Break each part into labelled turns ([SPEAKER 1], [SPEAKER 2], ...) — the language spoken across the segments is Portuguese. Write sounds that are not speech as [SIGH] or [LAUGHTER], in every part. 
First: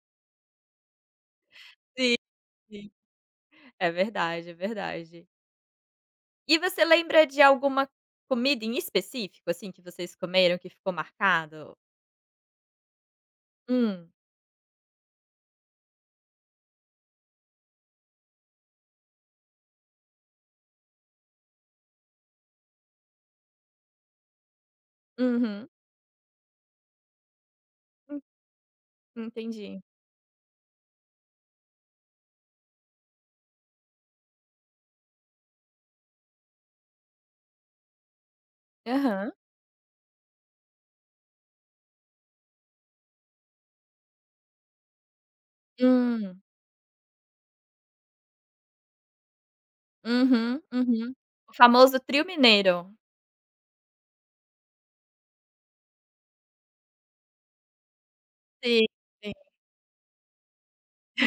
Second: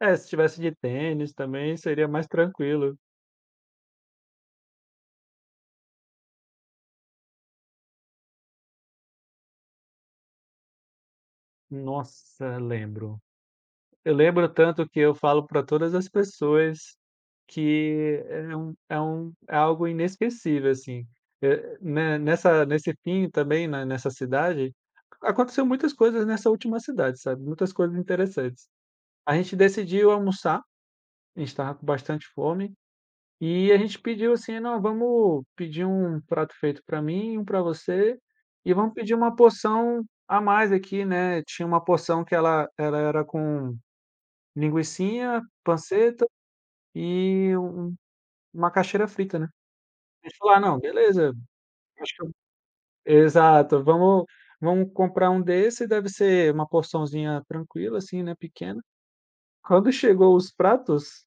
[SPEAKER 1] É, se tivesse de tênis também seria
[SPEAKER 2] Sim,
[SPEAKER 1] mais
[SPEAKER 2] sim.
[SPEAKER 1] tranquilo.
[SPEAKER 2] É verdade, é verdade. E você lembra de alguma comida em específico, assim, que vocês comeram que ficou marcado?
[SPEAKER 1] Nossa, lembro.
[SPEAKER 2] Hum.
[SPEAKER 1] Eu lembro tanto que eu falo para todas as pessoas que é um é um é algo inesquecível, assim. Eh, ne nessa nesse Pinho também, nessa cidade, aconteceu
[SPEAKER 2] Uhum.
[SPEAKER 1] muitas coisas nessa última cidade, sabe. Muitas coisas
[SPEAKER 2] Hum.
[SPEAKER 1] interessantes. A gente
[SPEAKER 2] Entendi.
[SPEAKER 1] decidiu almoçar, a gente estava com bastante fome, e a gente pediu assim: “Não, vamos pedir um prato feito para mim, um para você, e vamos pedir
[SPEAKER 2] Aham.
[SPEAKER 1] uma porção a mais aqui, né”. Tinha uma porção que ela era com linguicinha, panceta
[SPEAKER 2] Hum.
[SPEAKER 1] e uma macaxeira frita, né. A gente falou: “Ah
[SPEAKER 2] Uhum,
[SPEAKER 1] não,
[SPEAKER 2] uhum.
[SPEAKER 1] beleza",
[SPEAKER 2] O famoso
[SPEAKER 1] acho
[SPEAKER 2] trio
[SPEAKER 1] que
[SPEAKER 2] mineiro.
[SPEAKER 1] exato, "Vamo vamo comprar um desse, deve ser uma porçãozinha tranquila assim, né, pequena”.
[SPEAKER 2] Sim, sim.
[SPEAKER 1] Quando chegou os pratos,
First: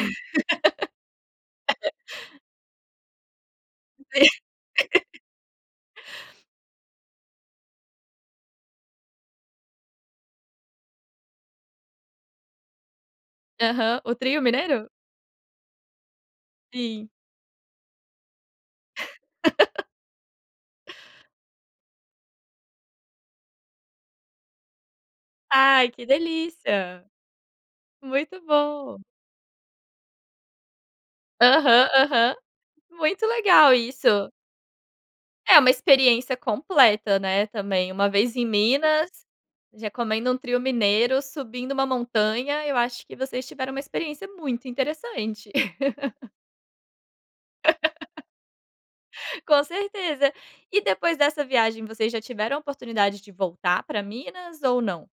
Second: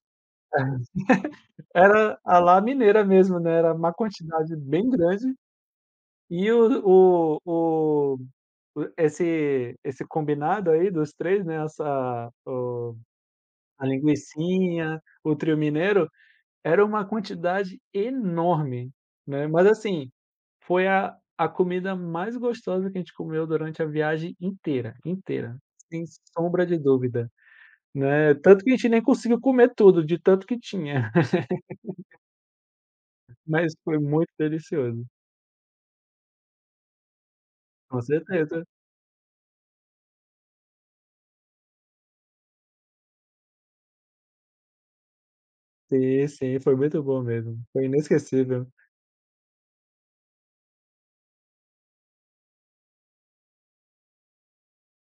[SPEAKER 1] [LAUGHS] era a lá mineira mesmo, né, era uma
[SPEAKER 2] Si
[SPEAKER 1] quantidade bem
[SPEAKER 2] [LAUGHS]
[SPEAKER 1] grande. E o o o esse esse combinado aí dos 3, né, essa o a
[SPEAKER 2] Aham, o trio mineiro?
[SPEAKER 1] linguicinha, o trio mineiro, era uma
[SPEAKER 2] Sim.
[SPEAKER 1] quantidade enorme, né. Mas
[SPEAKER 2] [LAUGHS]
[SPEAKER 1] assim, foi a a comida mais gostosa que a gente comeu durante a viagem inteira, inteira,
[SPEAKER 2] Ai
[SPEAKER 1] sem
[SPEAKER 2] que
[SPEAKER 1] sombra de
[SPEAKER 2] delícia.
[SPEAKER 1] dúvida, né.
[SPEAKER 2] Muito
[SPEAKER 1] Tanto que a gente
[SPEAKER 2] bom.
[SPEAKER 1] nem conseguiu comer tudo, de tanto que tinha.
[SPEAKER 2] Aham,
[SPEAKER 1] [LAUGHS]
[SPEAKER 2] aham muito legal
[SPEAKER 1] Mas foi muito
[SPEAKER 2] isso.
[SPEAKER 1] delicioso.
[SPEAKER 2] É uma experiência completa, né, também.
[SPEAKER 1] Com
[SPEAKER 2] Uma vez em
[SPEAKER 1] certeza.
[SPEAKER 2] Minas, já comendo um trio mineiro, subindo uma montanha, eu acho que vocês tiveram uma experiência muito interessante.
[SPEAKER 1] Sim,
[SPEAKER 2] [LAUGHS]
[SPEAKER 1] sim, foi muito bom mesmo, foi
[SPEAKER 2] [LAUGHS]
[SPEAKER 1] inesquecível.
[SPEAKER 2] Com certeza. E depois dessa viagem vocês já tiveram a oportunidade de voltar pra Minas ou não?